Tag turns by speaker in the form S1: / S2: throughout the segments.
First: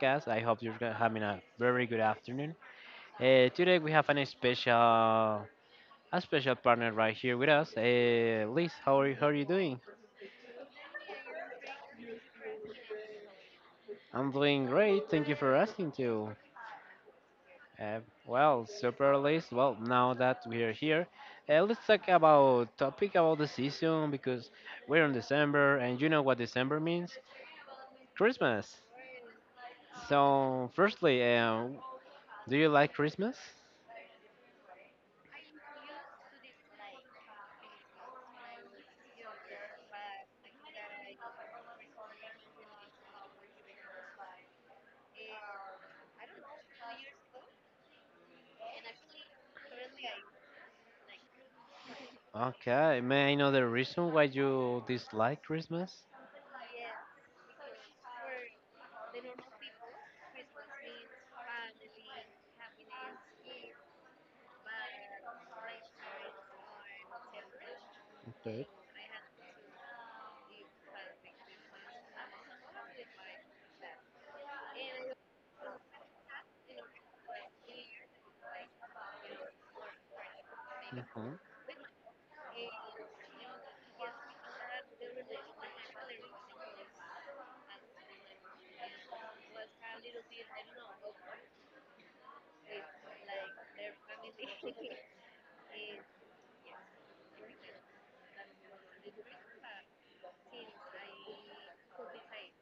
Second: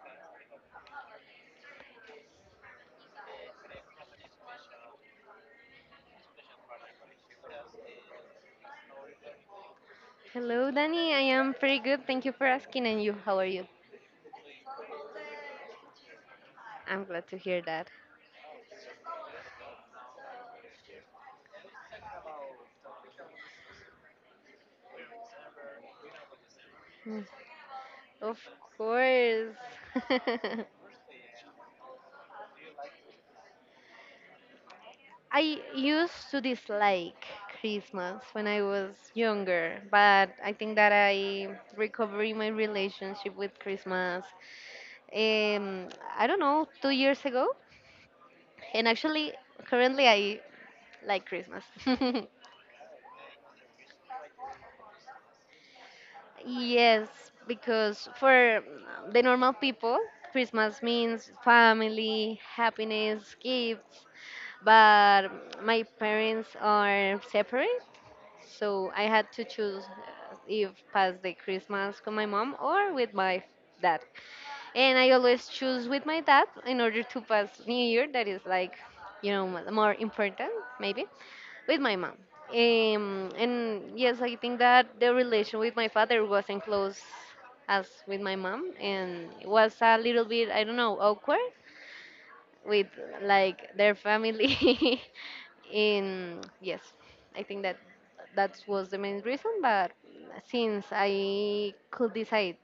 S1: podcast. I hope you're having a very good afternoon. Today we have an special, a special partner right here with us. Liz, how are you? How are you doing?
S2: Hello, Danny. I am pretty good. Thank you for asking. And you, how are you?
S1: I'm doing great. Thank you for asking too.
S2: I'm glad to hear that.
S1: Uh, Super Liz. Well, now that we are here, let's talk about topic about the season because we're in December, and you know what December means?
S2: Mm. Of
S1: Christmas.
S2: course.
S1: So, firstly, do you like Christmas?
S2: I used to dislike Christmas when I was younger, but I think that I recovered my relationship with Christmas. Um, I don't know, 2 years ago. And actually, currently, I like Christmas.
S1: Okay, may I know the reason why you dislike Christmas?
S2: Yes, because for the normal people, Christmas means family, happiness, gifts. But my parents are separate,
S1: Okay.
S2: so I had to choose if pass the Christmas with my mom or with my dad. And I always choose with my dad in order to pass New Year, that is like, more important, maybe,
S1: Hmm.
S2: with my mom. And yes, I think that the relation with my father wasn't close as with my mom and it was a little bit, I don't know, awkward with like their family in yes, I think that that was the main reason, but since I could decide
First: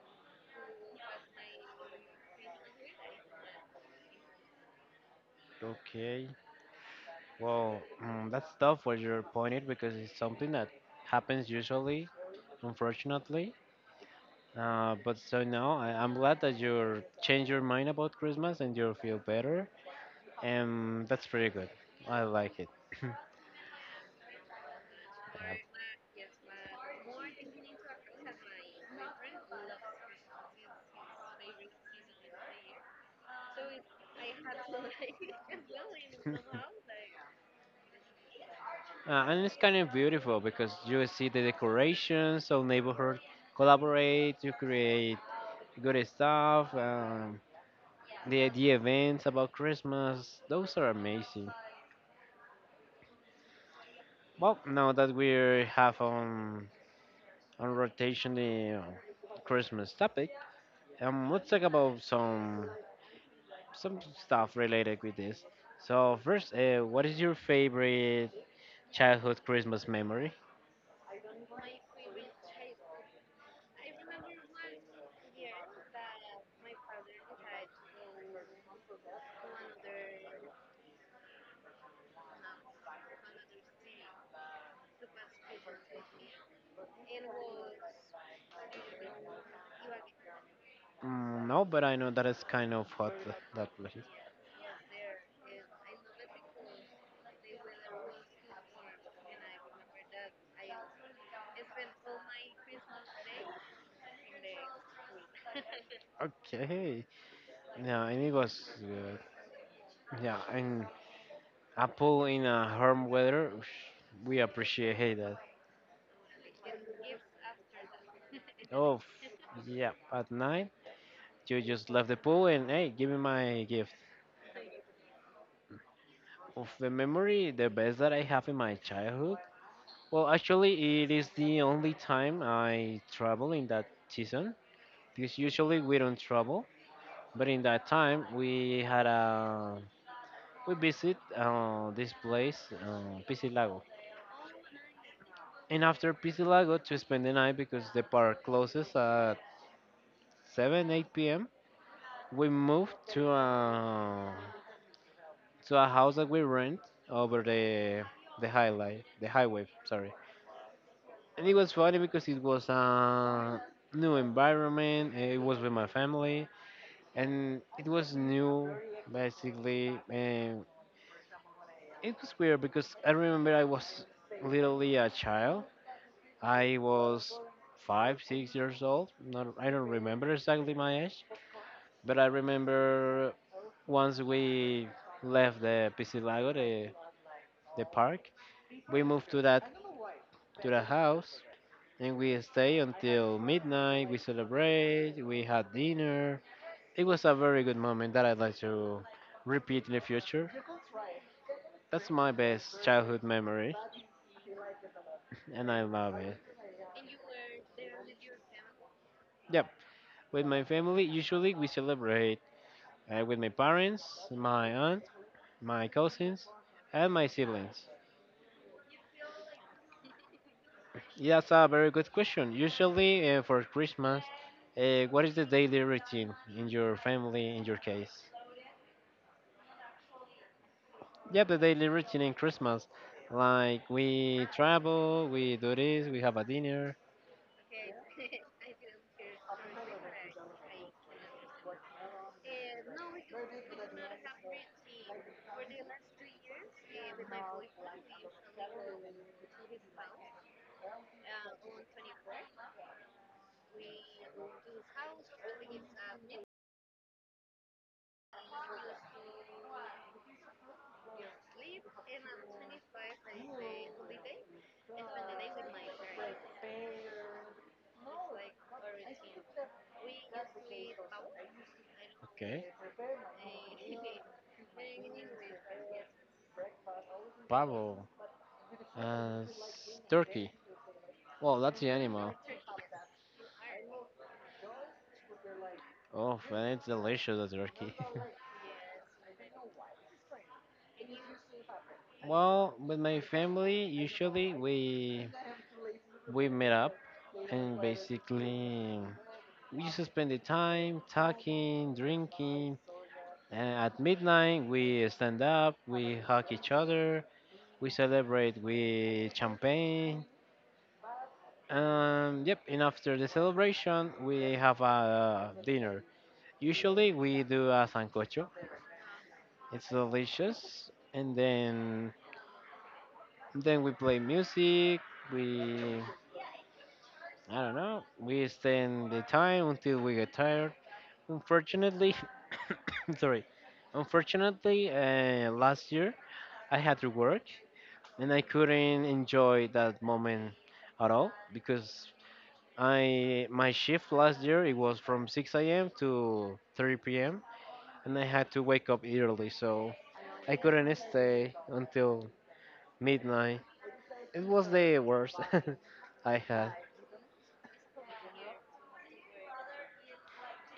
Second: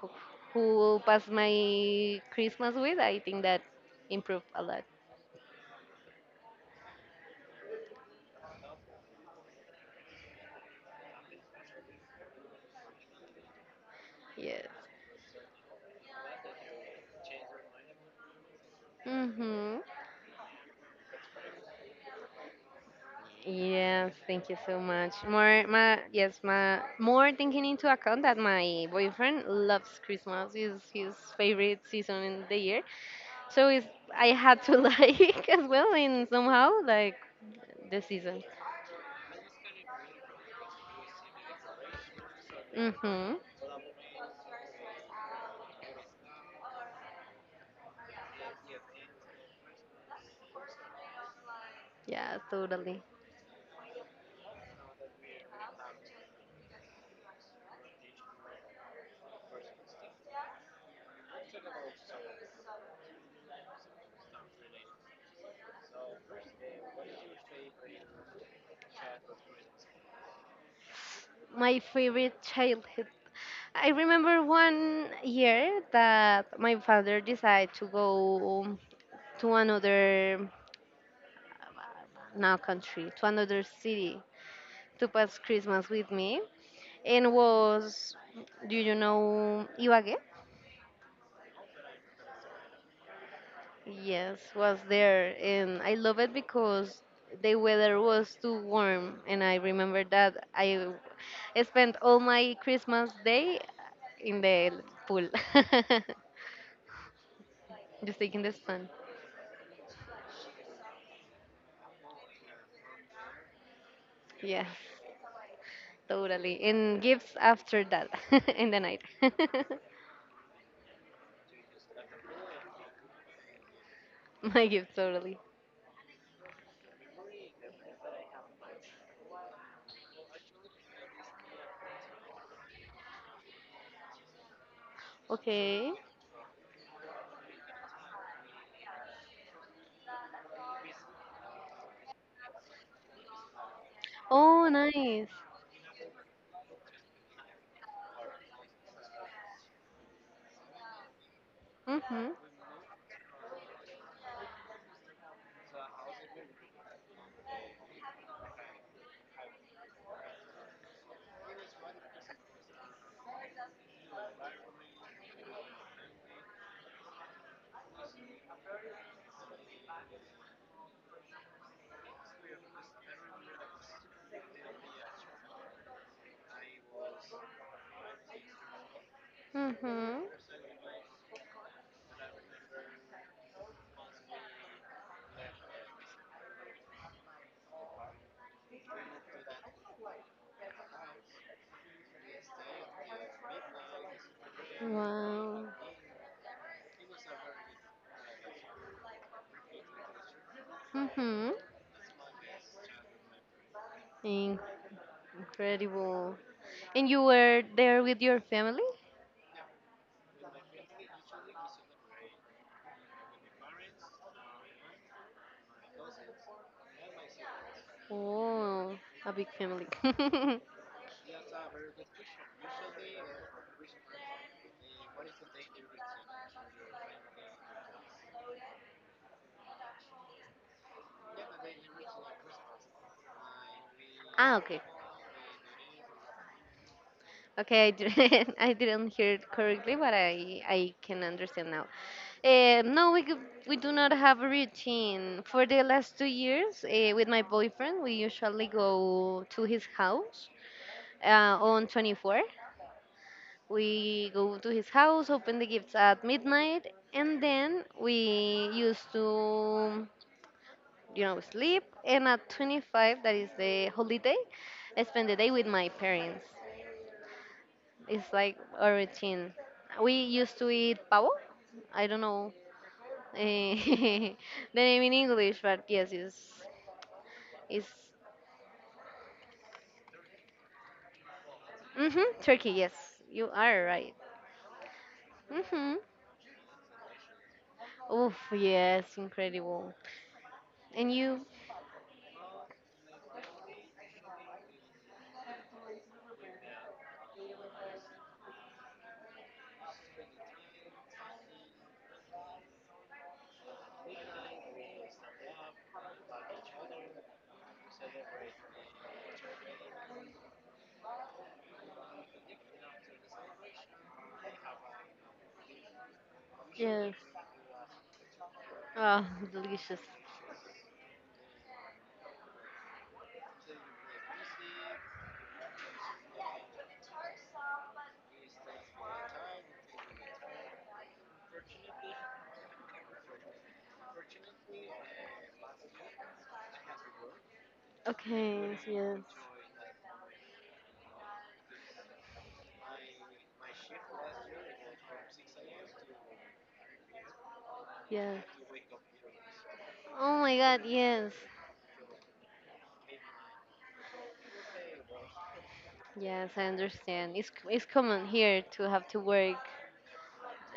S2: who who will pass my Christmas with, I think that improved a lot.
S1: Okay. Well, mm, that's tough what you're pointed because it's something that happens usually, unfortunately.
S2: Yes.
S1: But so now I'm glad that you change your mind about Christmas and you feel better,
S2: Mm-hmm.
S1: and that's pretty good. I like it.
S2: Yes, thank you so much more, taking into account that my boyfriend loves Christmas, is his favorite season in the year. So I had to like as well in
S1: Yeah.
S2: somehow like the season.
S1: And it's kind of beautiful because you see the decorations, so neighborhood
S2: Mhm.
S1: collaborate to create good stuff. The events about Christmas, those are amazing.
S2: Yeah, totally.
S1: Well, now that we have on rotation the Christmas topic, let's talk about some stuff related with this. So first, what is your favorite childhood Christmas memory?
S2: My favorite childhood. I remember one year that my father decided to go to another now country, to another city, to pass Christmas with me, and was, do you know Ibagué?
S1: Mm, no, but I know that is kind of hot that way.
S2: Yes, was there, and I love it because the weather was too warm, and I remember that I spent all my Christmas day in the pool,
S1: Okay. Yeah,
S2: just
S1: and
S2: taking the
S1: amigos.
S2: sun.
S1: Yeah, and apple in a warm weather, whoosh, we
S2: Yes,
S1: appreciate hey, that.
S2: totally. And gifts after that in the
S1: Oh,
S2: night.
S1: f- yeah. At night, you just left the pool and hey, give me my gift.
S2: My gift, totally.
S1: Of the memory, the best that I have in my childhood. Well, actually, it is the only time I travel in that season because usually
S2: Okay.
S1: we don't travel. But in that time, we had a we visit this place, Piscilago.
S2: Oh, nice.
S1: And after Pisilago to spend the night because the park closes at 7, 8 p.m.,
S2: Mhm.
S1: we moved to to a house that we rent over the highway, sorry. And it was funny because it was a new environment. It was with my family, and it was new, basically. And it was weird because I remember I was literally a child. I was five, 6 years old. Not, I don't
S2: Mhm.
S1: remember exactly my age, but I remember once we left the Piscilago, the park, we moved to that to the house and we stay until midnight. We celebrate. We
S2: Wow.
S1: had dinner. It was a very good moment that I'd like to repeat in the future. That's my best childhood memory,
S2: Mhm.
S1: and I love
S2: Incredible.
S1: it.
S2: And you were there with your family?
S1: Yep, with my family, usually we celebrate with my parents, my aunt, my cousins, and my siblings.
S2: Oh, a big family.
S1: That's a very good question. Usually for Christmas, what is the daily routine in your family, in your case? Yeah, the daily routine in Christmas. Like we
S2: Ah, okay.
S1: travel, we do this, we have a dinner.
S2: Okay, I didn't, I didn't hear it correctly, but I can understand now. No, we do not have a routine. For the last 2 years, with my boyfriend, we usually go to his house on 24. We go to his house, open the gifts at midnight, and then we used to, you know, sleep. And at 25, that is the holiday, I spend the day with my parents. It's like a routine. We used to eat pavo. I don't know
S1: Okay.
S2: eh, the name in English, but yes, it's
S1: Pavo. Turkey. Well, that's the
S2: hmm
S1: animal.
S2: turkey. Yes, you are right. Mm-hmm.
S1: Oh, and it's delicious, the turkey.
S2: Oof, yes, incredible. And you,
S1: Well, with my family, usually we meet up and basically we just spend the time talking, drinking, and at midnight we stand up, we hug each other, we celebrate with champagne. Yep, and after the celebration, we have a dinner. Usually
S2: yes.
S1: we do a sancocho.
S2: Oh,
S1: It's
S2: delicious.
S1: delicious, and then we play music. We, I don't know, we spend the time until we get tired. Unfortunately, sorry. Unfortunately, last year I had to work and I
S2: Okay,
S1: couldn't
S2: yes,
S1: enjoy that moment at all because I, my shift last year, it was from 6 a.m. to 3 p.m. and I
S2: yes.
S1: had to wake up early, so
S2: Oh
S1: I
S2: my God,
S1: couldn't
S2: yes,
S1: stay until midnight. It was the worst I
S2: yes. I
S1: had.
S2: understand. It's common here to have to work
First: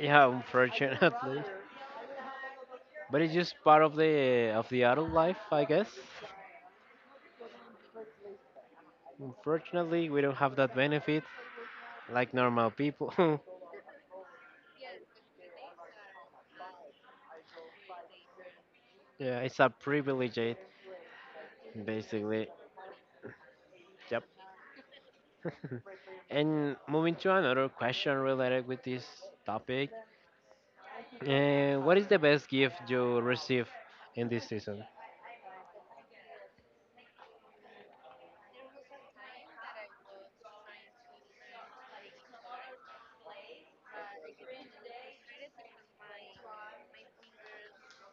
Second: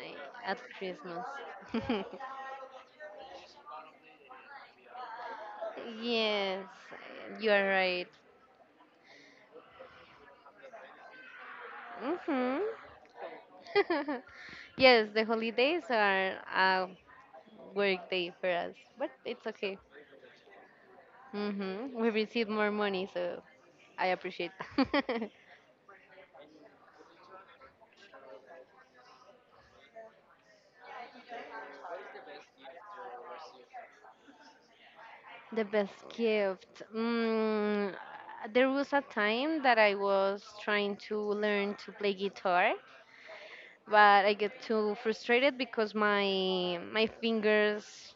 S2: eh, at Christmas.
S1: unfortunately, but it's just part of the adult life, I guess.
S2: Yes, you are right.
S1: Unfortunately, we don't have that benefit like
S2: Mhm.
S1: normal people.
S2: Yes, the holidays are a work day for us, but
S1: Yeah,
S2: it's
S1: it's a
S2: okay.
S1: privilege,
S2: Mhm. We receive
S1: basically.
S2: more money, so I
S1: Yep.
S2: appreciate.
S1: And moving to another question related with this topic. What is the best gift you receive in this season?
S2: The best gift. Mm, there was a time that I was trying to learn to play guitar, but I get too frustrated because my fingers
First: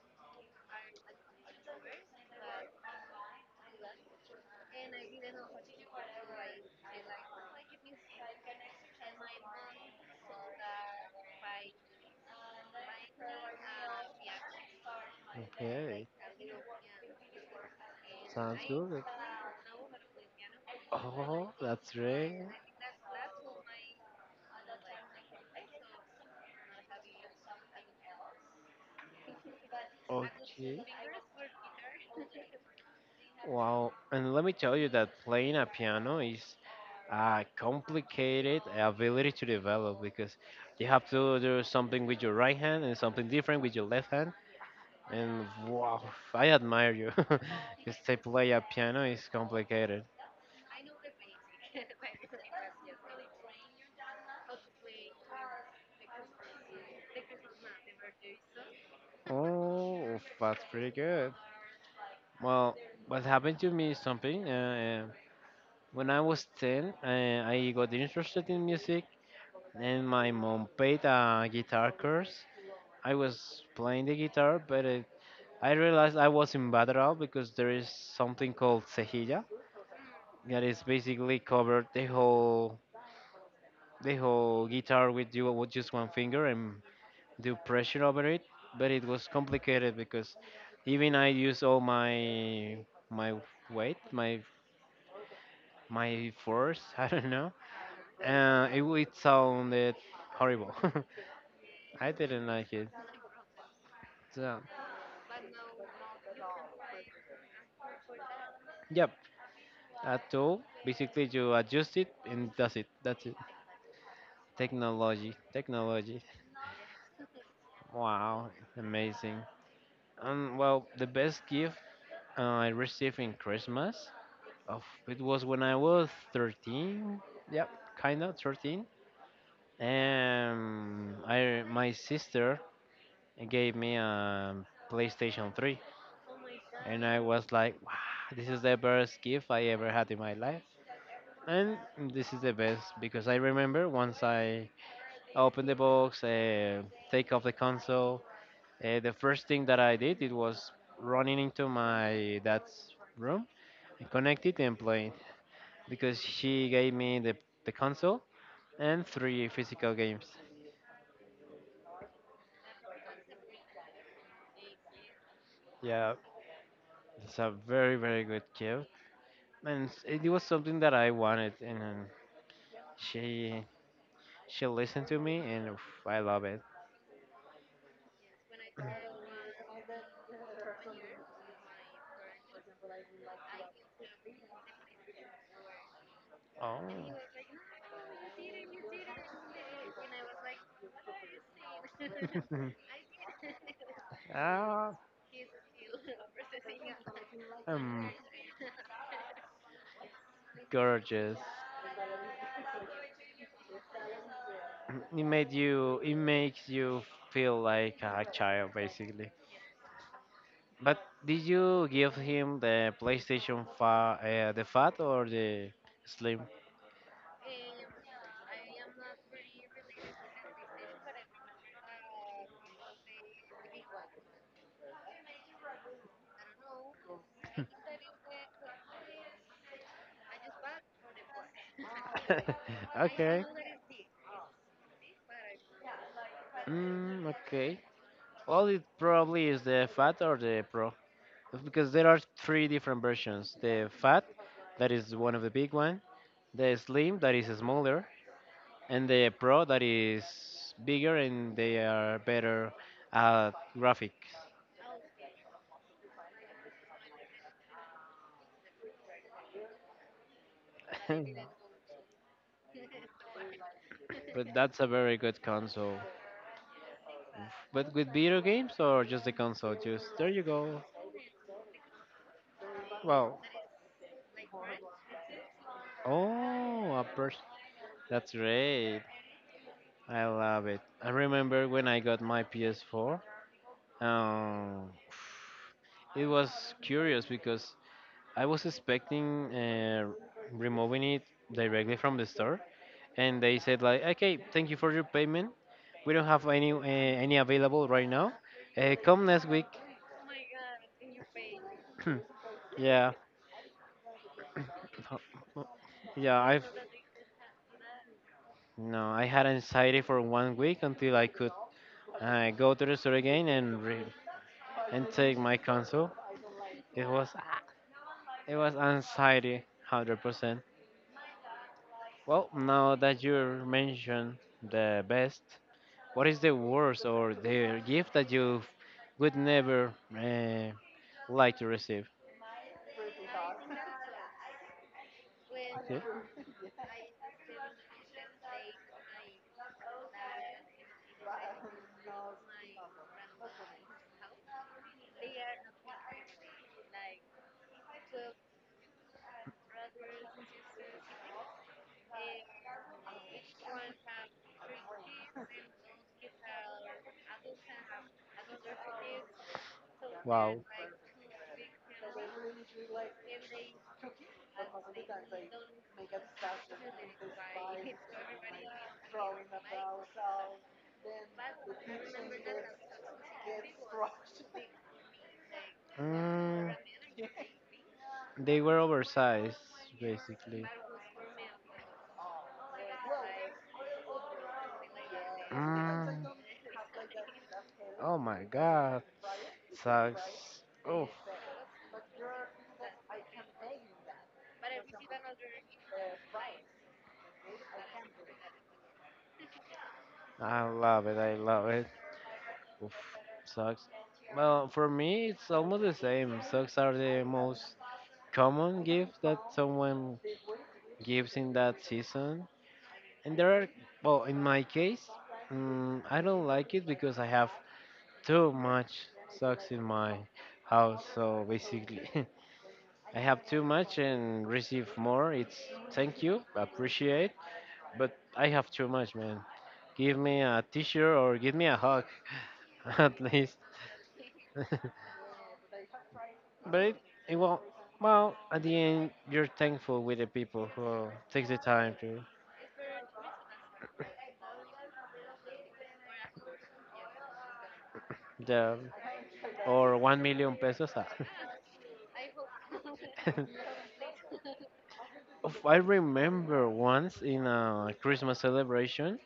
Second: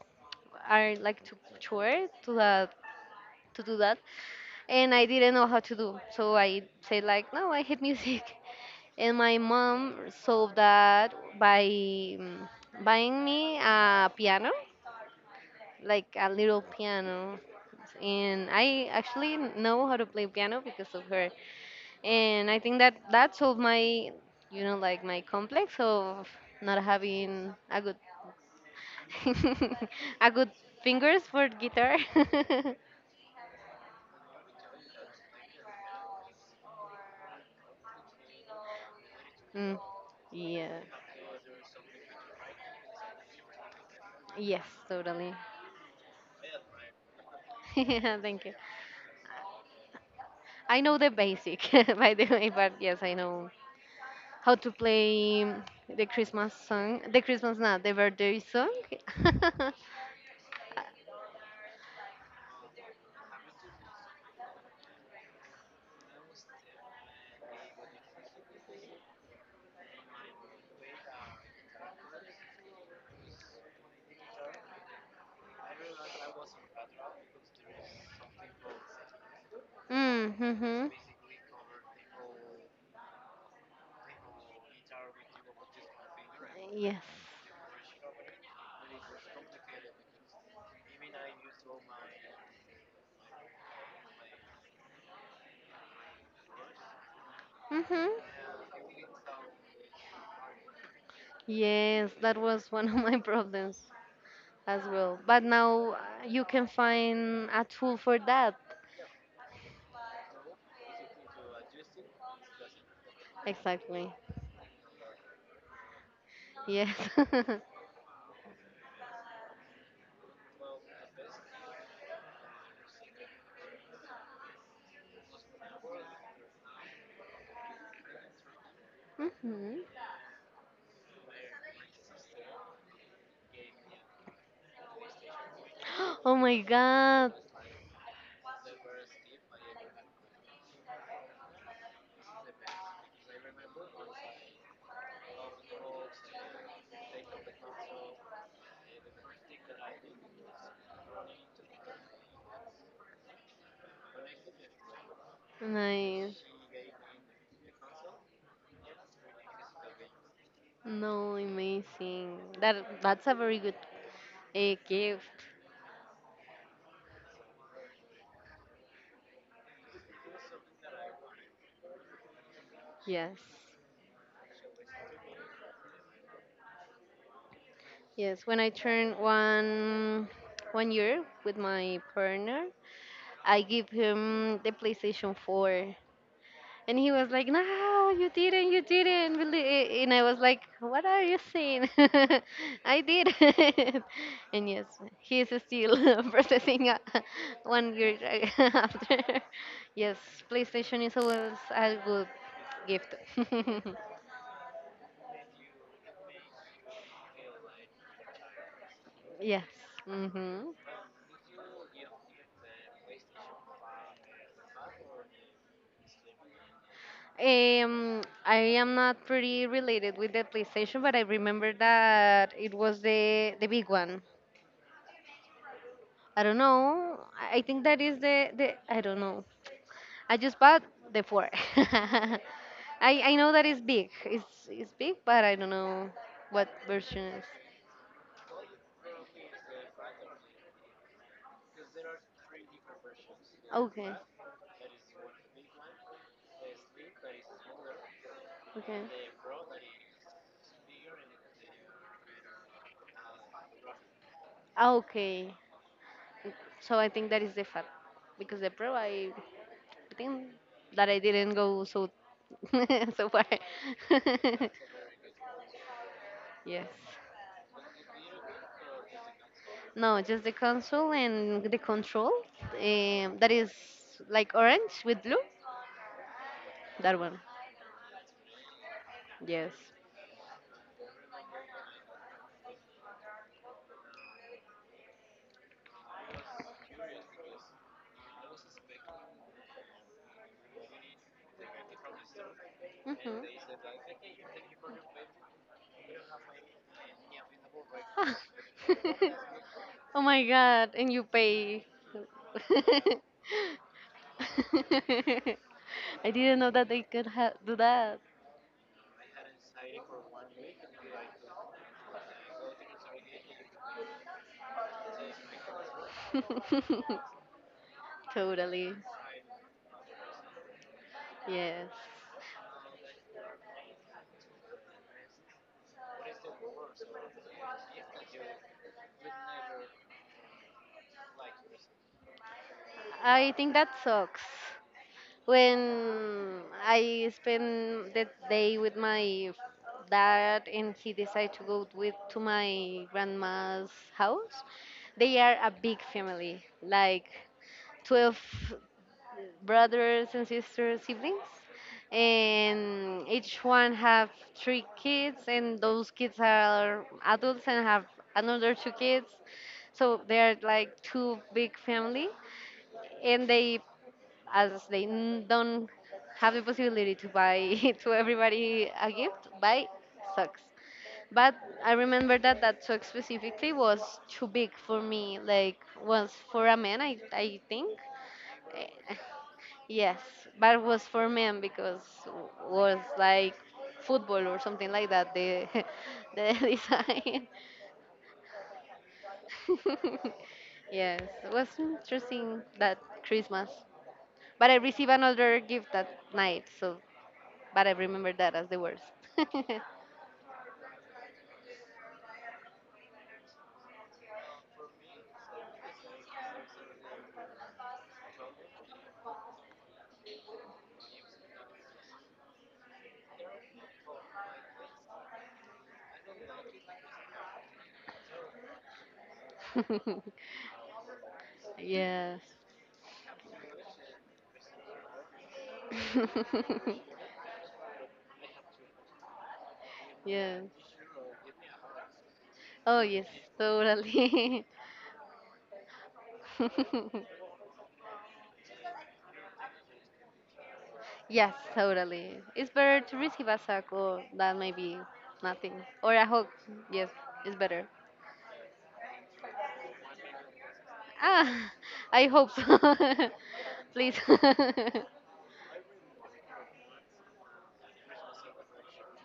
S2: are like too short to that to do that, and I didn't know how to do. So I said like, no, I hate music, and my mom solved that by mm, buying me a piano, like
S1: Okay,
S2: a little piano, and
S1: sounds
S2: I
S1: good.
S2: actually know how to play piano because of her.
S1: Oh, that's right.
S2: And I think that that solved my, you know, like my complex of not having a good a good
S1: Okay.
S2: fingers for guitar.
S1: Wow, and let me tell you that playing a piano is complicated ability to
S2: Mm,
S1: develop because
S2: yeah,
S1: you have to do something with your right hand and something different with your left hand.
S2: yes, totally.
S1: And wow, I admire you. Because to
S2: Yeah, thank
S1: play
S2: you.
S1: a piano is complicated.
S2: I know the basic, by the way, but yes, I know how to play the Christmas song, the Christmas, not the birthday song.
S1: Oh, that's pretty good. Well, what happened to me is something. When I was 10, I got interested in music, and my mom paid a guitar course. I was playing the guitar, but I realized I was in Badrao because there is something called cejilla that is
S2: Mm-hmm.
S1: basically covered the whole guitar with you with just one finger and
S2: Yes.
S1: do pressure over it. But it was complicated because even I use all my weight, my force. I don't know.
S2: Mm-hmm.
S1: It sounded horrible.
S2: Yes,
S1: I
S2: that
S1: didn't
S2: was
S1: like it.
S2: one of my problems
S1: So
S2: as well. But now you can find a tool for that.
S1: yep, a tool. Basically, you adjust it and that's it. That's it.
S2: Exactly.
S1: Technology, technology.
S2: Yes.
S1: Wow, amazing. Well, the best gift I received in Christmas, of it was when I was 13. Yep, kind of 13.
S2: Mm-hmm.
S1: And I, my sister gave me a PlayStation 3,
S2: Oh my
S1: and I
S2: god.
S1: was like, wow, this is the best gift I ever had in my life. And this is the best because I remember once I opened the box, take off the console. The first thing that I did it was running into my dad's room, and connect it and play it because
S2: Nice.
S1: she gave me the console and three physical games.
S2: No, amazing. That that's a very good a gift.
S1: Yeah, it's a very good gift, and it was something that I wanted, and
S2: Yes.
S1: she she listened to me, and oof, I love it.
S2: Yes, when I turned one year with my partner, I give him the PlayStation 4.
S1: Oh.
S2: And he was like, No, you didn't, you didn't. Believe And I was like, What are you saying? I did. And yes,
S1: Ah,
S2: he's still processing one
S1: um,
S2: year after. Yes, PlayStation is
S1: gorgeous.
S2: always a good gift.
S1: It makes you feel like a child basically,
S2: Yes. Hmm.
S1: but did you give him the PlayStation the fat or the slim?
S2: I am not pretty related with the PlayStation, but I remember that it was the big one. I don't know. I think that is the, I don't know. I just bought the four. I I
S1: Okay.
S2: know that it's big. It's big, but I don't know what version
S1: Mm,
S2: is.
S1: okay, well it probably is the fat or the pro because there are three different versions: the
S2: Okay,
S1: fat, that is one of the big one, the slim, that is smaller,
S2: okay,
S1: and the pro, that is bigger and they are better at graphics.
S2: ah, okay. So I think that is the fat because the pro I think that I
S1: But
S2: didn't go so so far.
S1: that's a very good console.
S2: Yes.
S1: But with video games or just the console? Just
S2: No,
S1: there you
S2: just the
S1: go.
S2: console and the control.
S1: Wow!
S2: That is like orange with blue.
S1: Oh, a
S2: That one.
S1: person. That's great.
S2: Yes.
S1: I love it. I remember when I got my PS4. Um, it was curious because I was expecting removing it directly from the store, and
S2: Mhm.
S1: they said like, okay, thank you for your payment, we don't have any available right now, come next week.
S2: Oh my god, and you pay.
S1: yeah
S2: I
S1: yeah
S2: didn't
S1: I've
S2: know that they could do that.
S1: no I had anxiety for 1 week until I could go to the store again and and take my console. it was it was
S2: Totally.
S1: anxiety 100%.
S2: Yes.
S1: Well, now that you mentioned the best, what is the worst or the gift that you would never uh, like to receive?
S2: I think that sucks. When I spend the day with my dad and he decided to go with to my grandma's house, they are a big family, like 12 brothers and sisters, siblings. And each one have three kids and those kids are adults and have another two kids. So
S1: Wow.
S2: they're like two big family, and they as they don't have the possibility to buy to everybody a gift, buy socks. But I remember that that sock specifically was too big for me. Like was for
S1: Mm,
S2: a man, I think.
S1: they were
S2: Eh,
S1: oversized,
S2: yes,
S1: basically.
S2: but it was for men because was like football or something like that. The
S1: Mm,
S2: the design.
S1: oh my god, sucks. Oof.
S2: Yes, it was interesting that Christmas. But I received another gift that night, so but I remember that as the worst.
S1: I love it. I love it. Oof, socks. Well, for me, it's almost the same. Socks are the most common gift that someone gives in that season. And there are, well, in my case, I don't like it because I have too much socks in my house. So basically,
S2: Yes.
S1: I have too much and receive more. It's, thank you, appreciate, but I have too much, man. Give me a
S2: Yes.
S1: t-shirt or give me a hug,
S2: Oh,
S1: at
S2: yes,
S1: least.
S2: totally.
S1: But it, it will well, at the end, you're thankful with the people who takes
S2: Yes,
S1: the time to.
S2: totally. It's better to receive a suck or that maybe nothing. Or a hug. Yes, it's better.
S1: The or 1 million pesos. Ah.
S2: Ah, I hope so. Please.
S1: Oof, I remember once in a Christmas celebration,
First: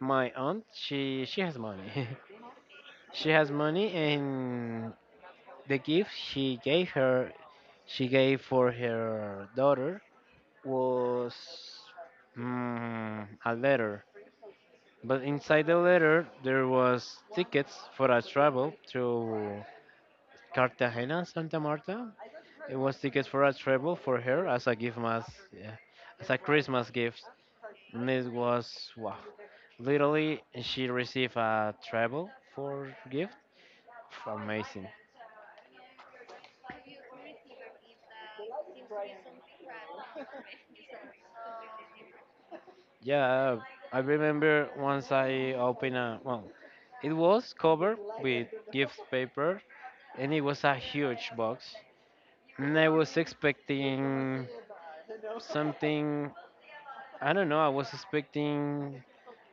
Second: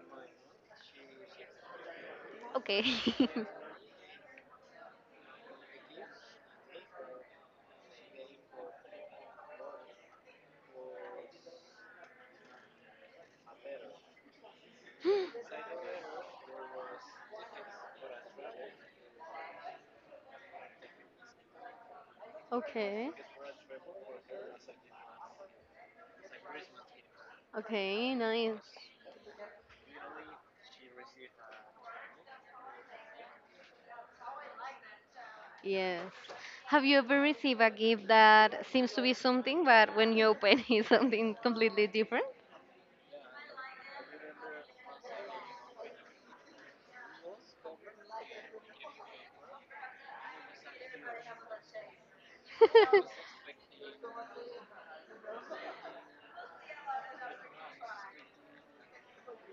S1: my aunt, she has money.
S2: Okay.
S1: She has money and the gift she gave for her daughter was, mm, a letter, but inside the letter there was tickets for a travel to Cartagena, Santa Marta. It was
S2: Okay.
S1: tickets for a travel for her as a gift mas, yeah, as a Christmas gift. And
S2: Okay,
S1: it
S2: nice.
S1: was, wow, literally she received a travel for gift. Amazing.
S2: Yes. Have you ever received a gift that seems to be something, but when you open it's something completely different?
S1: Yeah, I remember once I opened a, well, it was covered with gift paper and it was a huge box. And I was expecting something. I don't know, I was expecting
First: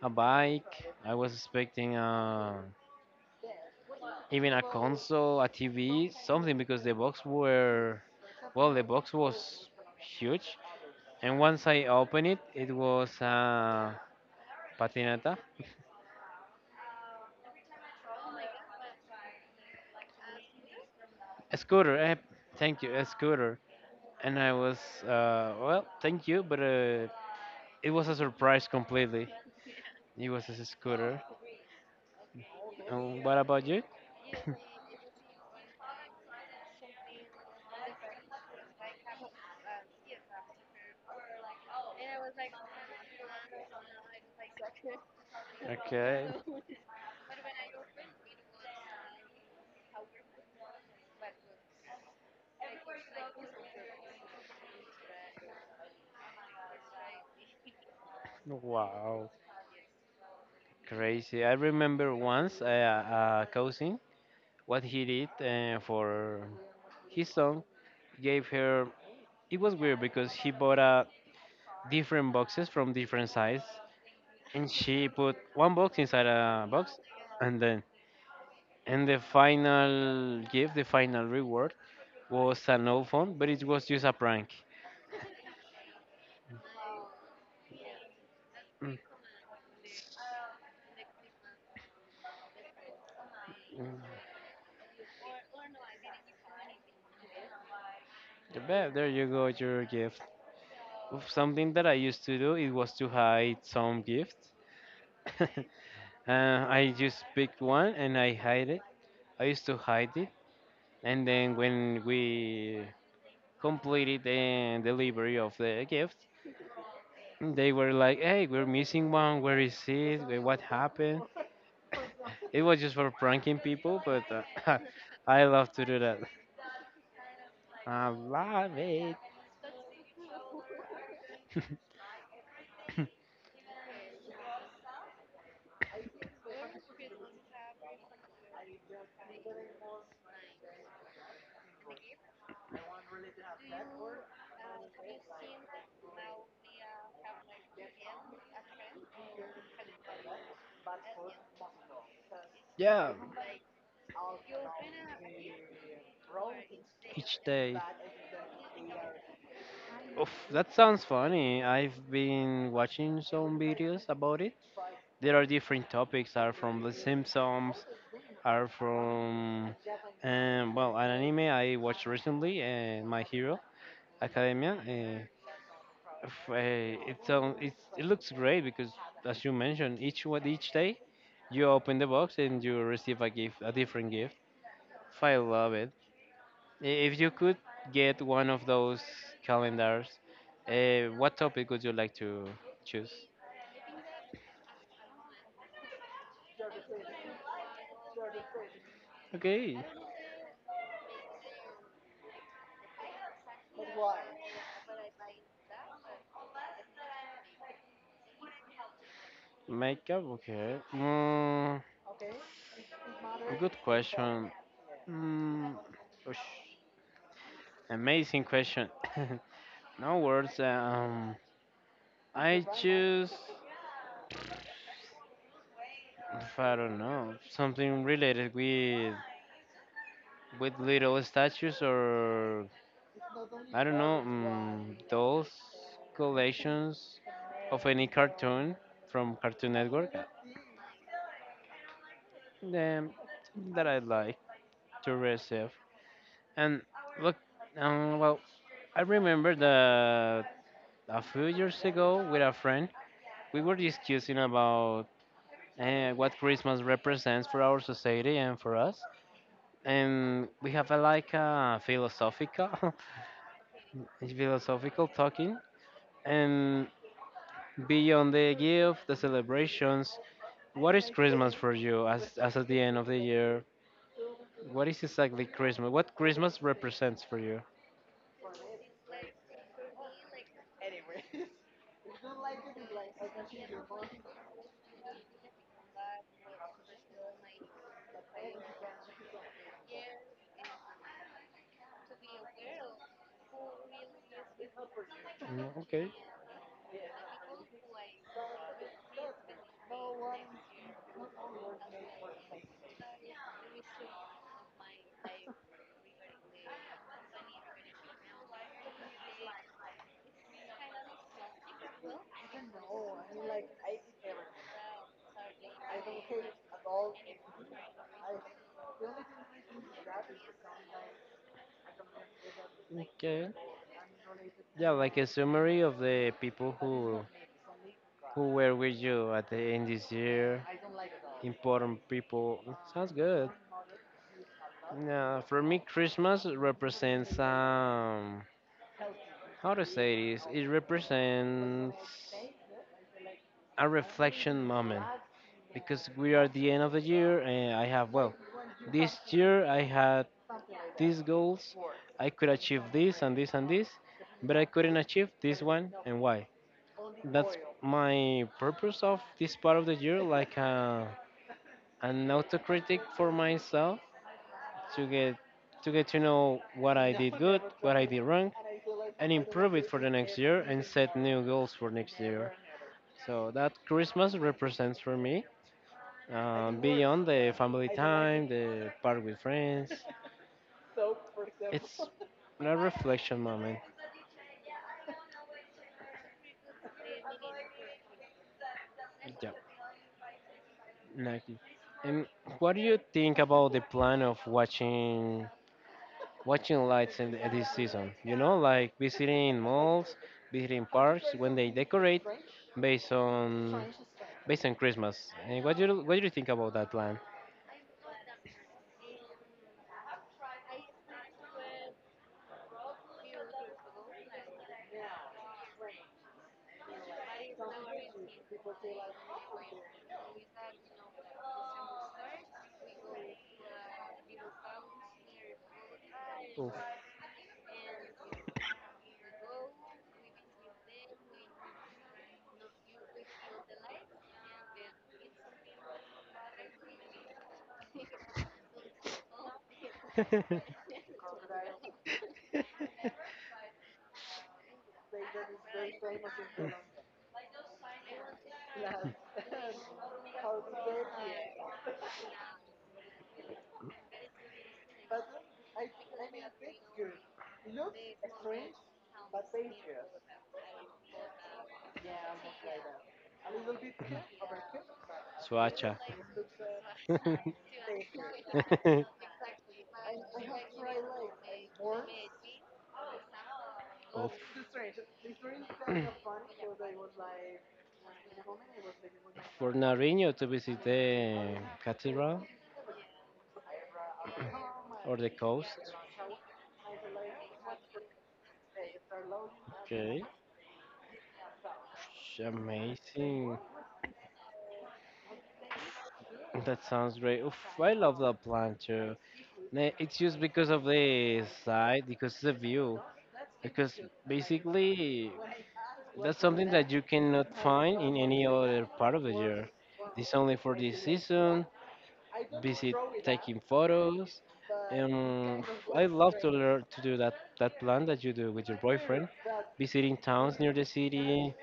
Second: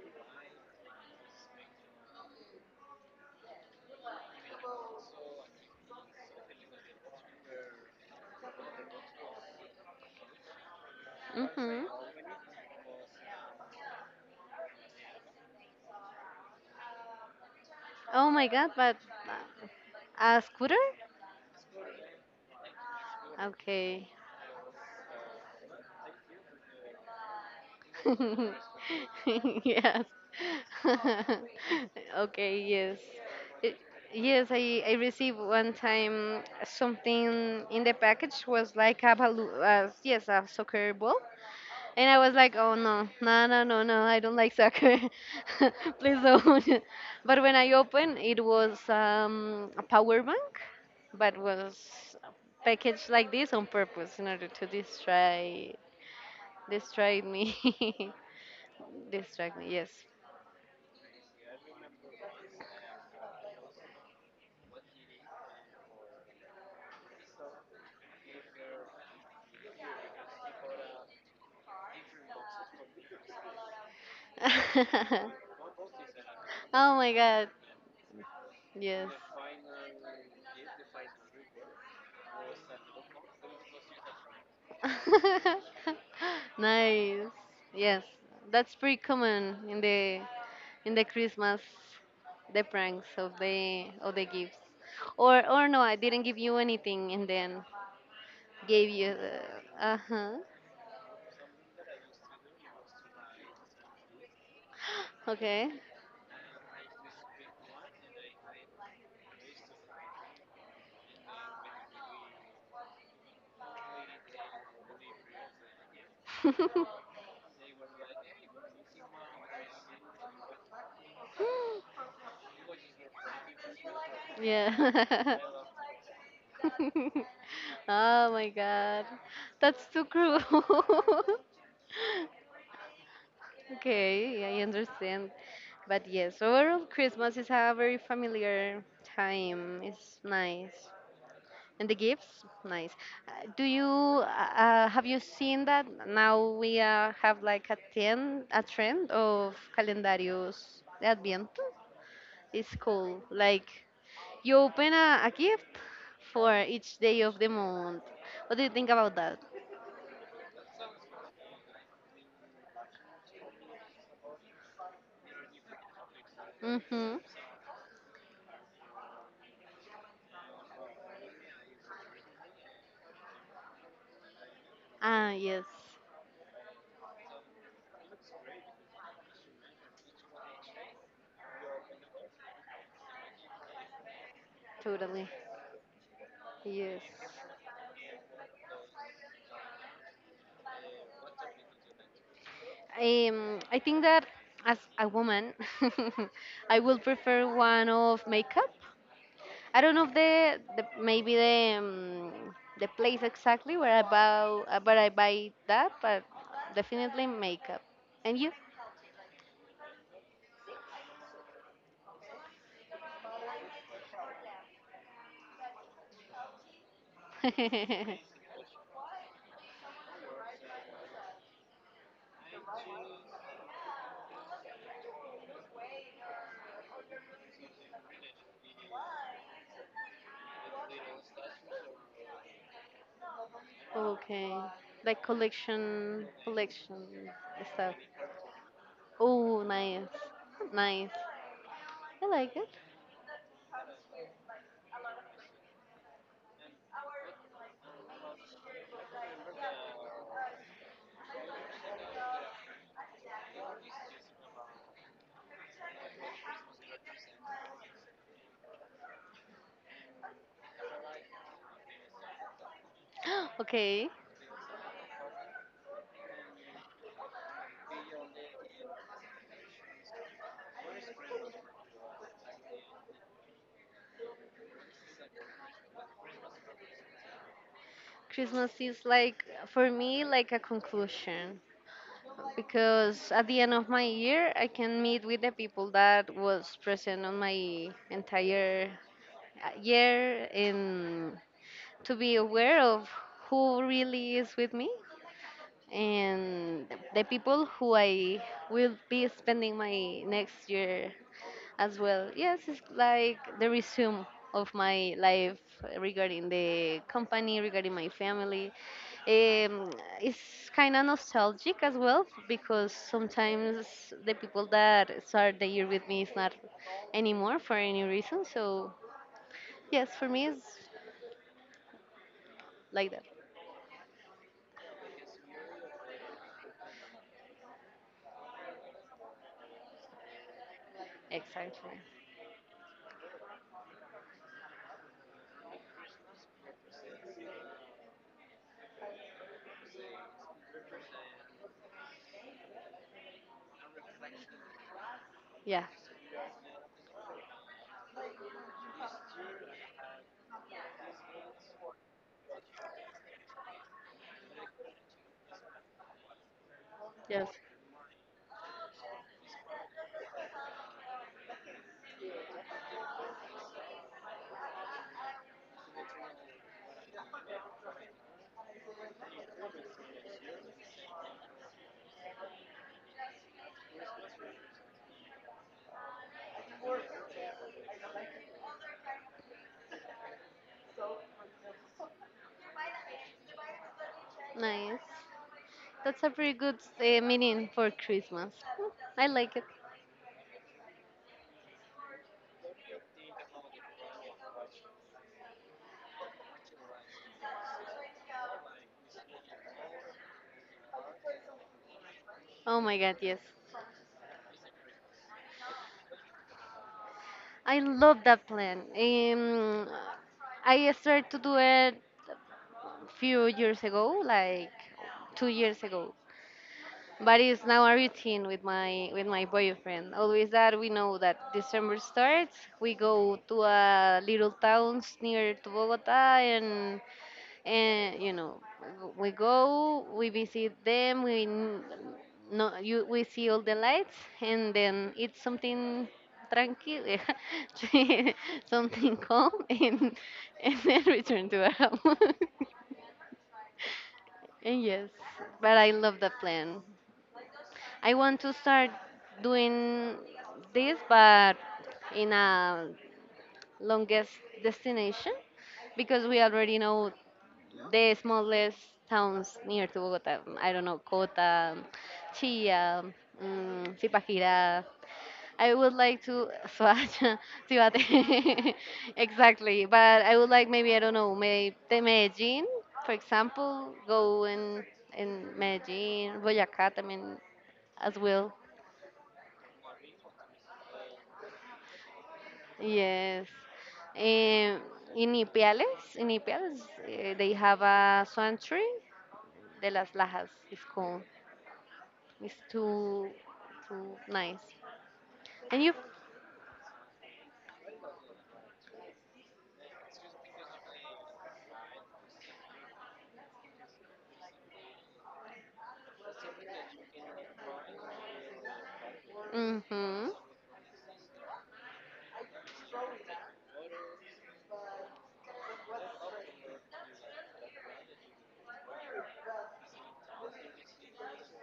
S1: a bike, I was expecting even a console, a TV, something, because the box was huge. And once I
S2: Hmm.
S1: opened it, it was a patineta.
S2: Oh my god, but a scooter?
S1: A scooter. Eh, thank you. A scooter.
S2: Okay.
S1: And I was, well, thank you, but it was a surprise completely.
S2: Yes.
S1: It was a scooter.
S2: Okay, yes.
S1: And what about
S2: It,
S1: you?
S2: yes, I received one time something in the package was like a balloon, yes, a soccer ball. And I was like, oh no, no, no, no, no, I don't like soccer. Please
S1: Okay.
S2: don't. But when I opened, it was a power bank, but was packaged like this on purpose in order to distract me.
S1: Wow.
S2: Distract me, yes.
S1: Crazy. I remember once a cousin, what he did for his son, gave her. It was weird because he bought different boxes from different size, and she put one box inside a
S2: Oh
S1: box,
S2: my god,
S1: and then, and
S2: yes.
S1: the final gift, the final reward, was an old phone, but it was just a prank.
S2: Nice. Yes, that's pretty
S1: Mm,
S2: common in the Christmas, the pranks
S1: mm.
S2: of the gifts. Or no, I didn't give you anything and then gave
S1: There
S2: you.
S1: you go, your gift.
S2: Uh-huh.
S1: Oof, something that I used to do, it was to hide some gifts.
S2: Okay.
S1: I just picked one and I hide it. I used to hide it, and then when we completed the delivery of the gift, they were like, "Hey, we're missing one. Where is it? Wait, what happened?" It was just for pranking people, but
S2: Yeah.
S1: I love to do that. I
S2: Oh my
S1: love
S2: god.
S1: it.
S2: That's too cruel. Okay, I understand. But yes, overall, Christmas is a very familiar time. It's nice. And the gifts, nice. Do you have you seen that now we have like a ten a trend of calendarios de Adviento? It's
S1: Yeah,
S2: cool. Like you open a gift for each day
S1: each
S2: of the
S1: day.
S2: month. What do you think about that?
S1: Oof, that sounds funny. I've been watching some videos about it. There are different topics. Are from The
S2: Mm-hmm.
S1: Simpsons. Are from well, an anime I watched recently, My Hero Academia.
S2: Ah, yes,
S1: It sounds it looks great because, as you mentioned, each day you open the box and you receive a gift, a different gift.
S2: totally.
S1: I love it.
S2: Yes.
S1: If you could get one of those calendars, what topic would you like to choose?
S2: I think that as a woman, I will prefer one of makeup.
S1: Okay,
S2: I don't know if the maybe the place exactly where I buy that, but definitely makeup. And you?
S1: makeup. Okay. Mm, good question. Mm, oosh, amazing question. No words. I choose. If I don't know, something related with little statues or I don't know,
S2: Okay, like
S1: those
S2: collection
S1: collections of
S2: stuff.
S1: any cartoon from
S2: Oh,
S1: Cartoon
S2: nice,
S1: Network,
S2: nice. I like it.
S1: um, that I like to receive. And look, um, well, I remember that a few years ago with a friend, we were discussing about what Christmas represents for our society and for us. And we have a, like a philosophical,
S2: Okay,
S1: philosophical talking. And beyond the gift, the celebrations, what is Christmas for you as at the end of the year? What is exactly Christmas? What Christmas represents for you?
S2: Christmas is like for me like a conclusion, because at the end of my year I can meet with the people that was present on my entire year and to be aware of who really is with me,
S1: Mm, okay,
S2: and the people who I will be spending my next year as well. Yes, it's like the resume of my life, regarding the company, regarding my family. Um, it's kind of nostalgic as well because sometimes the people that start the year with me is not anymore for any reason. So, yes, for me, it's like that.
S1: okay. Yeah, like a summary of the people who were with you at the end this year,
S2: Exactly.
S1: important people. Sounds good. Yeah, for me, Christmas represents, how to say this? It represents a reflection moment
S2: Yeah,
S1: because we are at the end of the year and I have, well, this year I had these goals. I could achieve this and this and this, but I couldn't achieve this one, and why?
S2: yes.
S1: That's my purpose of this part of the year, like an autocritic for myself to get to get to know what I did good, what I did wrong, and improve it for the next year and set new goals for next year. So that Christmas represents for me, like, beyond the family like time, the part with friends, it's a reflection moment.
S2: Nice. That's a pretty good meaning for Christmas. I
S1: Yeah,
S2: like it.
S1: exactly. And what do you think about the plan of watching lights in this season? You know, like visiting malls, visiting parks when they decorate
S2: Oh my
S1: based
S2: god, yes.
S1: on based on Christmas. And what do you think about that plan?
S2: I love that plan. I started to do it few years ago, like 2 years ago. But it's now a routine with my boyfriend. Always that we know that December starts, we go to a little towns near to Bogota,
S1: Oof.
S2: and you know we go we visit them we n- no you we see all the lights, and then it's something tranquil, something calm, and then return to our home. And yes, but I love the plan. I want to start doing this but in a longest destination, because we already know the smallest towns near to Bogota. I don't know, Cota, Chía, Zipaquirá. I would
S1: Swacha.
S2: like to Soacha, Cibate. Exactly, but I would like maybe I don't know, maybe the Medellin, for example,
S1: Oof.
S2: go in Medellin, Boyacá, también, as well.
S1: For Nariño to visit the cathedral
S2: Yes. Um,
S1: or the coast.
S2: In Ipiales, eh, they have a swan tree. De las
S1: Okay.
S2: Lajas is called. It's too
S1: Amazing.
S2: too nice. And you?
S1: That sounds great. Oof, I love that plan too. Ne- It's just because of the side, because the view. Because basically, that's something that you cannot find in any other part of the year.
S2: Mhm.
S1: It's only for this season. Taking photos. But Um, I love to learn to do that, that plan that you do with your boyfriend, visiting towns near the city,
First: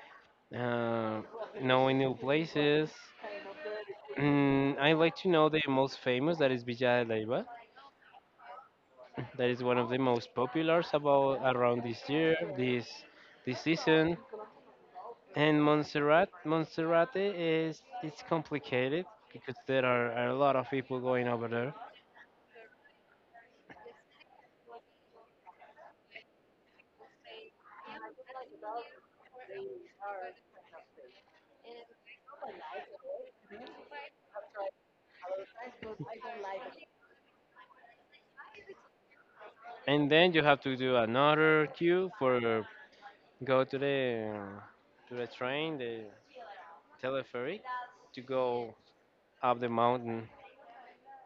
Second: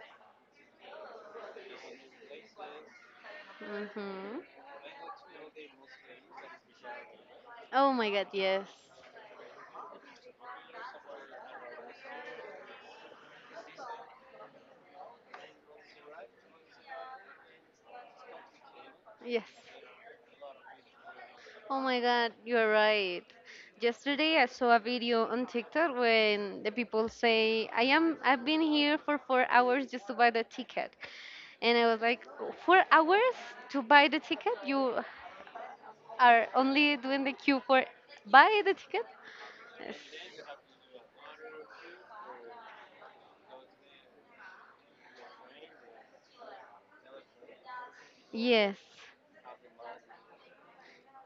S1: uh, knowing new places.
S2: Mhm.
S1: Mm, I like to know the most famous, that is Villa de Leyva.
S2: Oh my God. Yes.
S1: That is one of the most populars about around this year, this season. And Montserrat, Montserrat is, it's complicated
S2: Yes.
S1: because there are a lot of people going over there.
S2: Oh my God. You are right. Yesterday I saw a video on TikTok when the people say, "I am. I've been here for 4 hours just to buy the ticket," and I was like, 4 hours to buy the ticket? You are only doing the queue for buy the ticket? Yes.
S1: And then you have to do another queue for go to the train, the telepheric, to go
S2: Yes.
S1: up the mountain.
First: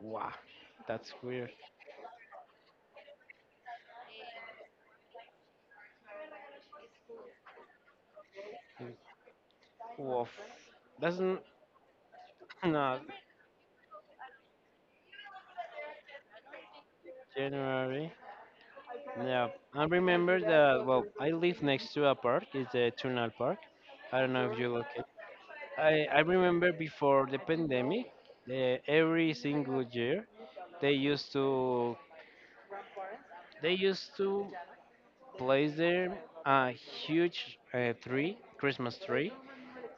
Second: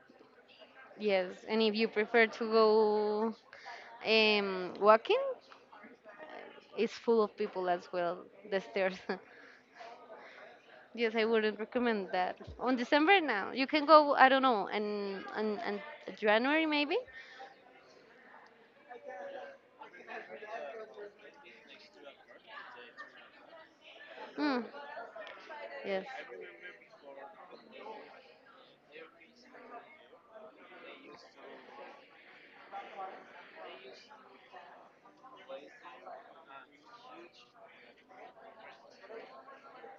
S1: Wow, that's
S2: Yes,
S1: weird.
S2: and if you prefer to go walking, it's full of people as well, the stairs.
S1: Woof.
S2: Yes,
S1: That's
S2: I
S1: n-
S2: wouldn't recommend that. On
S1: not
S2: December now, you can go, I don't know, and and January maybe?
S1: January. Yeah, I remember that. Well, I live next to a park. It's a Tunnel Park. I don't know if
S2: Mm,
S1: you look it. I
S2: yes.
S1: I remember before the pandemic, every single year they used to they used to place there a huge tree, Christmas tree,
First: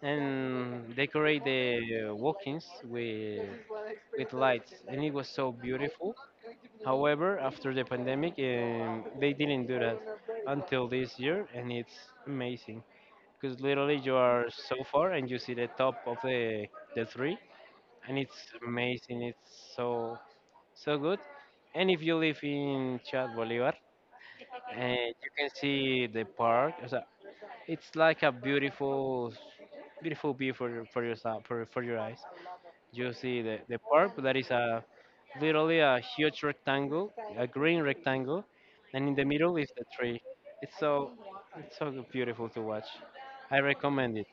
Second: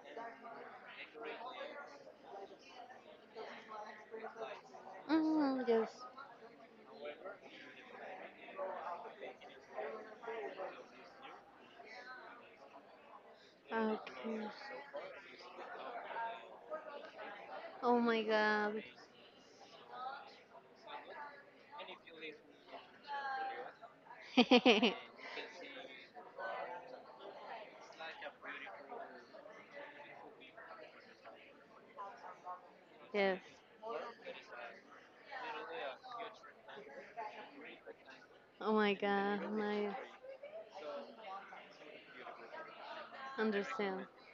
S1: and decorate the walk-ins with lights, and it was so
S2: Mm, yes.
S1: beautiful. However, after the pandemic, they didn't do that until this year, and it's amazing because literally you are
S2: Okay.
S1: so far and you see the top of the tree,
S2: Oh
S1: and
S2: my
S1: it's
S2: god.
S1: amazing. It's so so good. And if you live in Chad Bolivar, you can see the park. It's like a beautiful, beautiful view for your for your for your eyes. You
S2: Yes.
S1: see the park, that is a literally a huge rectangle, a green rectangle,
S2: Oh my
S1: and in the
S2: god.
S1: middle is the
S2: I
S1: tree. It's so, it's so beautiful to watch. I
S2: understand.
S1: recommend it.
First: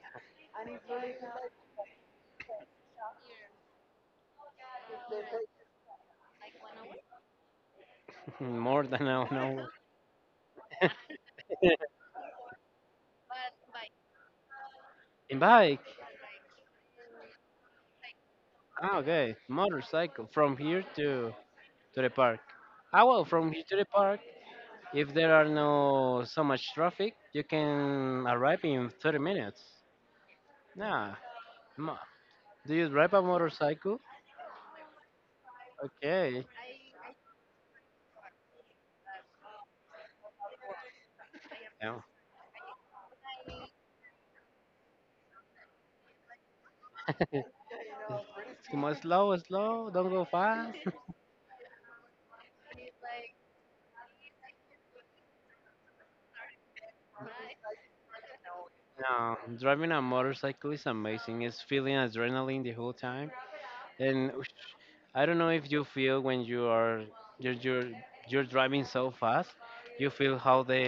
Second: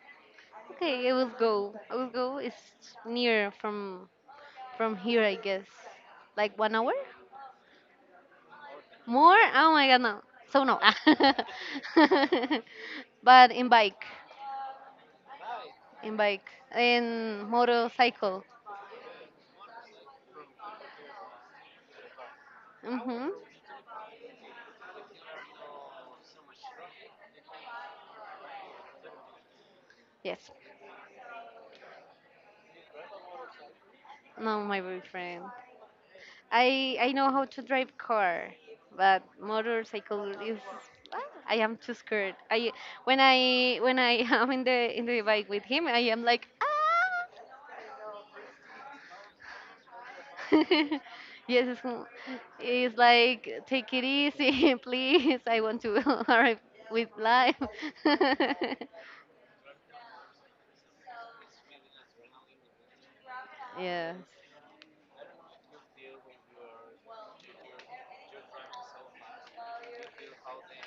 S2: Okay, I will go. I will go. It's near from here, I guess. Like one hour?
S1: More than I
S2: More?
S1: know.
S2: Oh my god, no. So no. But in bike,
S1: In bike.
S2: in bike, in motorcycle.
S1: Ah, okay. Motorcycle from here to the park. Ah, well,
S2: Mhm.
S1: from here to the park, if there are no so much traffic, you can arrive in 30 minutes.
S2: Yes.
S1: Nah. Mo- Do you drive a motorcycle?
S2: No, my boyfriend.
S1: Okay.
S2: I know how to drive car, but motorcycle is ah, I am too
S1: No.
S2: scared. I when I am in the bike with him, I am like ah.
S1: It's, come on, slow, slow. Don't go fast.
S2: Yes, it's, como- it's like take it easy, please. I want to arrive with life.
S1: No, driving a motorcycle is amazing. It's feeling adrenaline the whole time.
S2: Yes,
S1: And whoosh, I don't know if you feel when you're you're, you're driving so fast. You feel how the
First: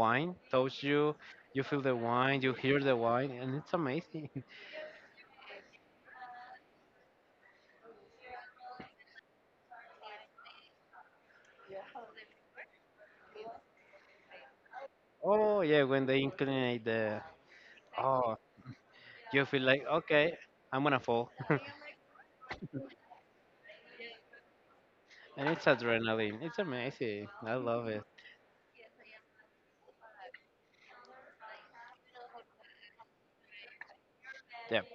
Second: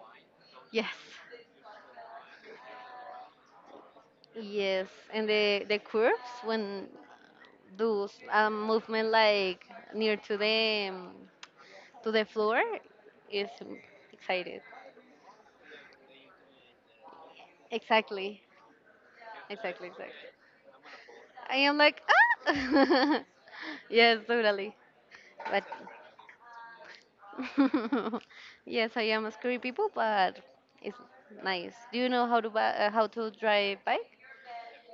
S1: wine touch
S2: yes,
S1: you. You feel the wine. You hear the wine, and it's amazing.
S2: yes. And the curves when do a movement like near to the floor is excited.
S1: Oh yeah, when they inclinate the. Oh,
S2: Exactly,
S1: you feel like,
S2: exactly, exactly.
S1: okay, I'm gonna fall.
S2: I
S1: And
S2: am like ah. Yes, totally. But
S1: it's adrenaline. It's amazing. I love it.
S2: yes, I am a creepy people, but it's nice. Do you know how to how to drive bike?
S1: Yep.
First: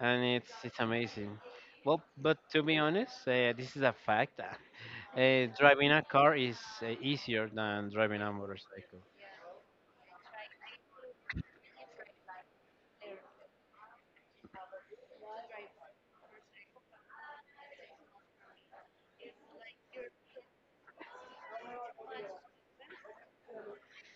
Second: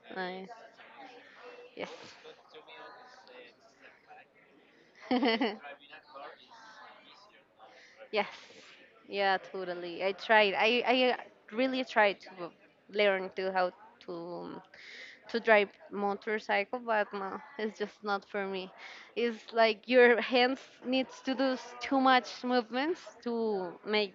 S1: And
S2: Nice.
S1: it's amazing.
S2: Yes.
S1: Well, but to be honest, this is a fact. Driving a car is easier than driving
S2: Yes.
S1: a motorcycle.
S2: Yeah, totally. I tried. I really tried to learn to how to um, to drive motorcycle, but no, it's just not for me. It's like your hands needs to do too much movements to make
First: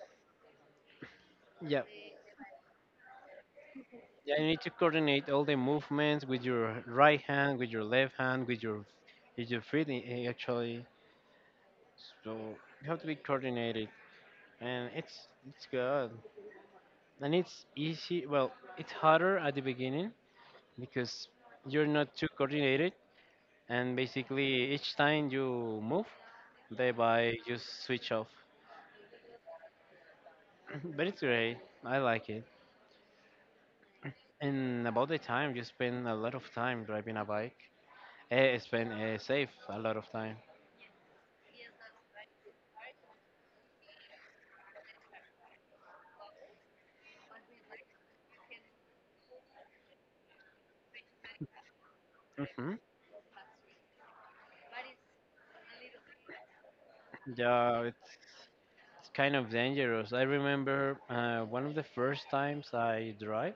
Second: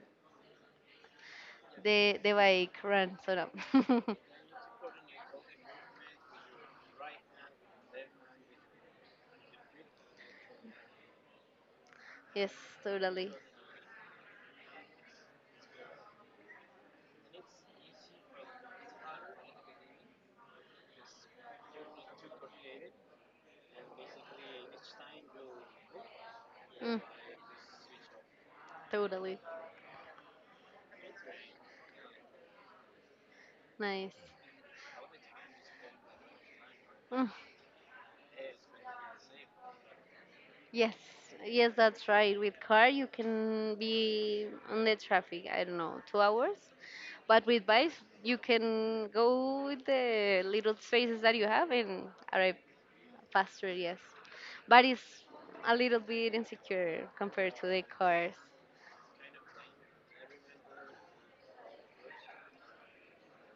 S1: Yeah.
S2: the bike run. So no.
S1: Yeah, you need to coordinate all the movements with your right hand, with your left hand, with your feet actually. So
S2: Yes,
S1: you have to be
S2: totally.
S1: coordinated, and it's good, and it's easy. Well, it's harder at the beginning because you're not too coordinated and basically each time you move the
S2: Mm.
S1: bike just switch off.
S2: Totally.
S1: But it's great, I like it.
S2: Nice.
S1: And about the time, you spend a lot of time driving a
S2: Mm,
S1: bike, spend, save a lot of time.
S2: yes. Yes, that's right. With car, you can be on the traffic, I don't know, 2 hours. But with bike, you can go with the little spaces that you have and arrive
S1: Hmm,
S2: faster, yes. But it's a little bit insecure compared to
S1: yeah,
S2: the cars.
S1: it's kind of dangerous. I remember one of the first times I drive,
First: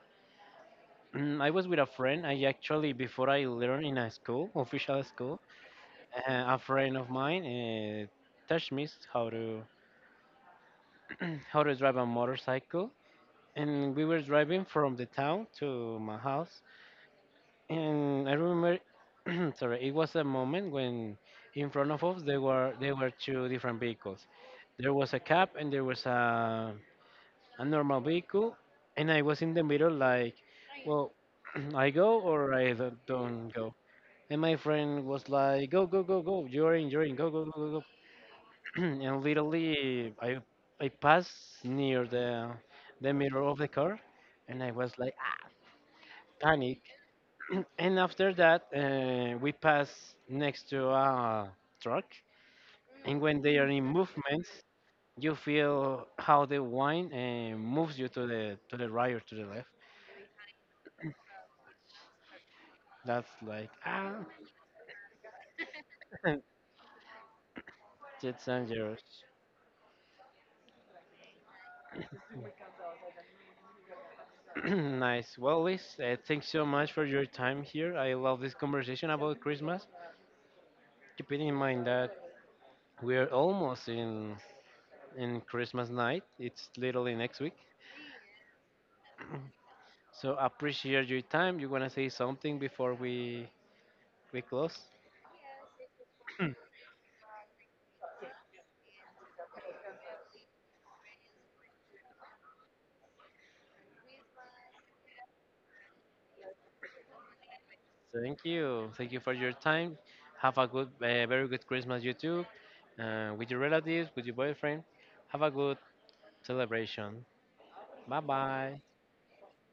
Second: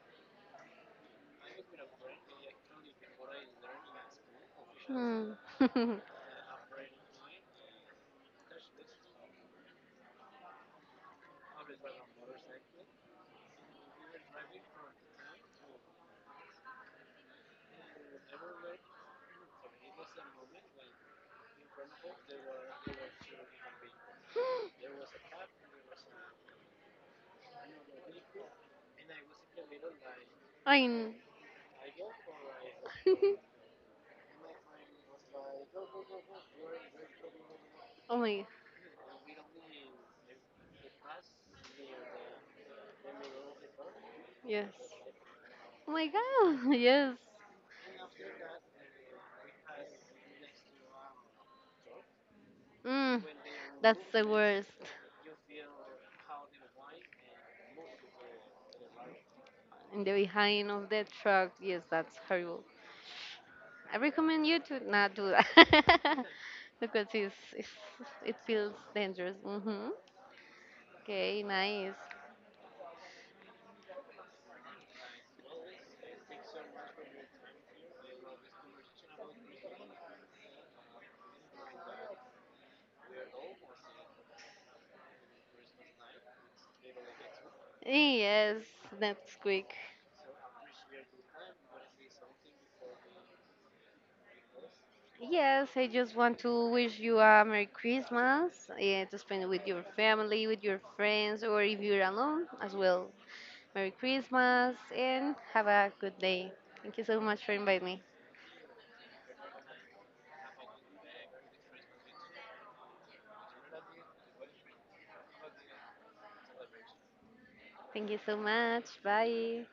S1: I was with a friend. I actually, before, I learned in a school, official
S2: Hmm.
S1: school. A friend of mine touched me how to how to drive a motorcycle, and we were driving from the town to my house. And I remember, sorry, it was a moment when in front of us there were two different vehicles. There was a cab and there was a normal vehicle, and I was in the middle, like,
S2: I
S1: well,
S2: mean,
S1: I go or I don't go. And my friend was like, go, go, go, go, you're in, go, go, go, go, go.
S2: oh my,
S1: And literally I passed near the mirror of the car, and I
S2: yes.
S1: was like, ah,
S2: Oh my God,
S1: panic.
S2: yes.
S1: And after that, we pass next to a truck, and
S2: Mm,
S1: when they are in
S2: that's the
S1: movements,
S2: worst.
S1: you feel how the wine moves you to the right or to the left.
S2: In the behind of the truck, yes, that's horrible.
S1: That's like
S2: I
S1: ah,
S2: recommend you to not do that. Because it's it
S1: it's
S2: feels
S1: dangerous.
S2: dangerous. Hmm. Okay, nice.
S1: Nice. Well, Liz, thanks so much for your time here. I love this conversation about Christmas. Keeping in mind that we're almost in Christmas night. It's literally next week.
S2: Yes, that's quick.
S1: So appreciate your time. You wanna say something before we close?
S2: Yes, I just want to wish you a Merry Christmas, yeah, to spend it with your family, with your friends, or if you're alone as well. Merry Christmas and have a good day. Thank you so much for inviting me.
S1: Thank you. Thank you for your time. Have a good, very good Christmas, you too, with your relatives, with your boyfriend. Have a good celebration.
S2: Thank you
S1: Bye
S2: so
S1: bye.
S2: much. Bye.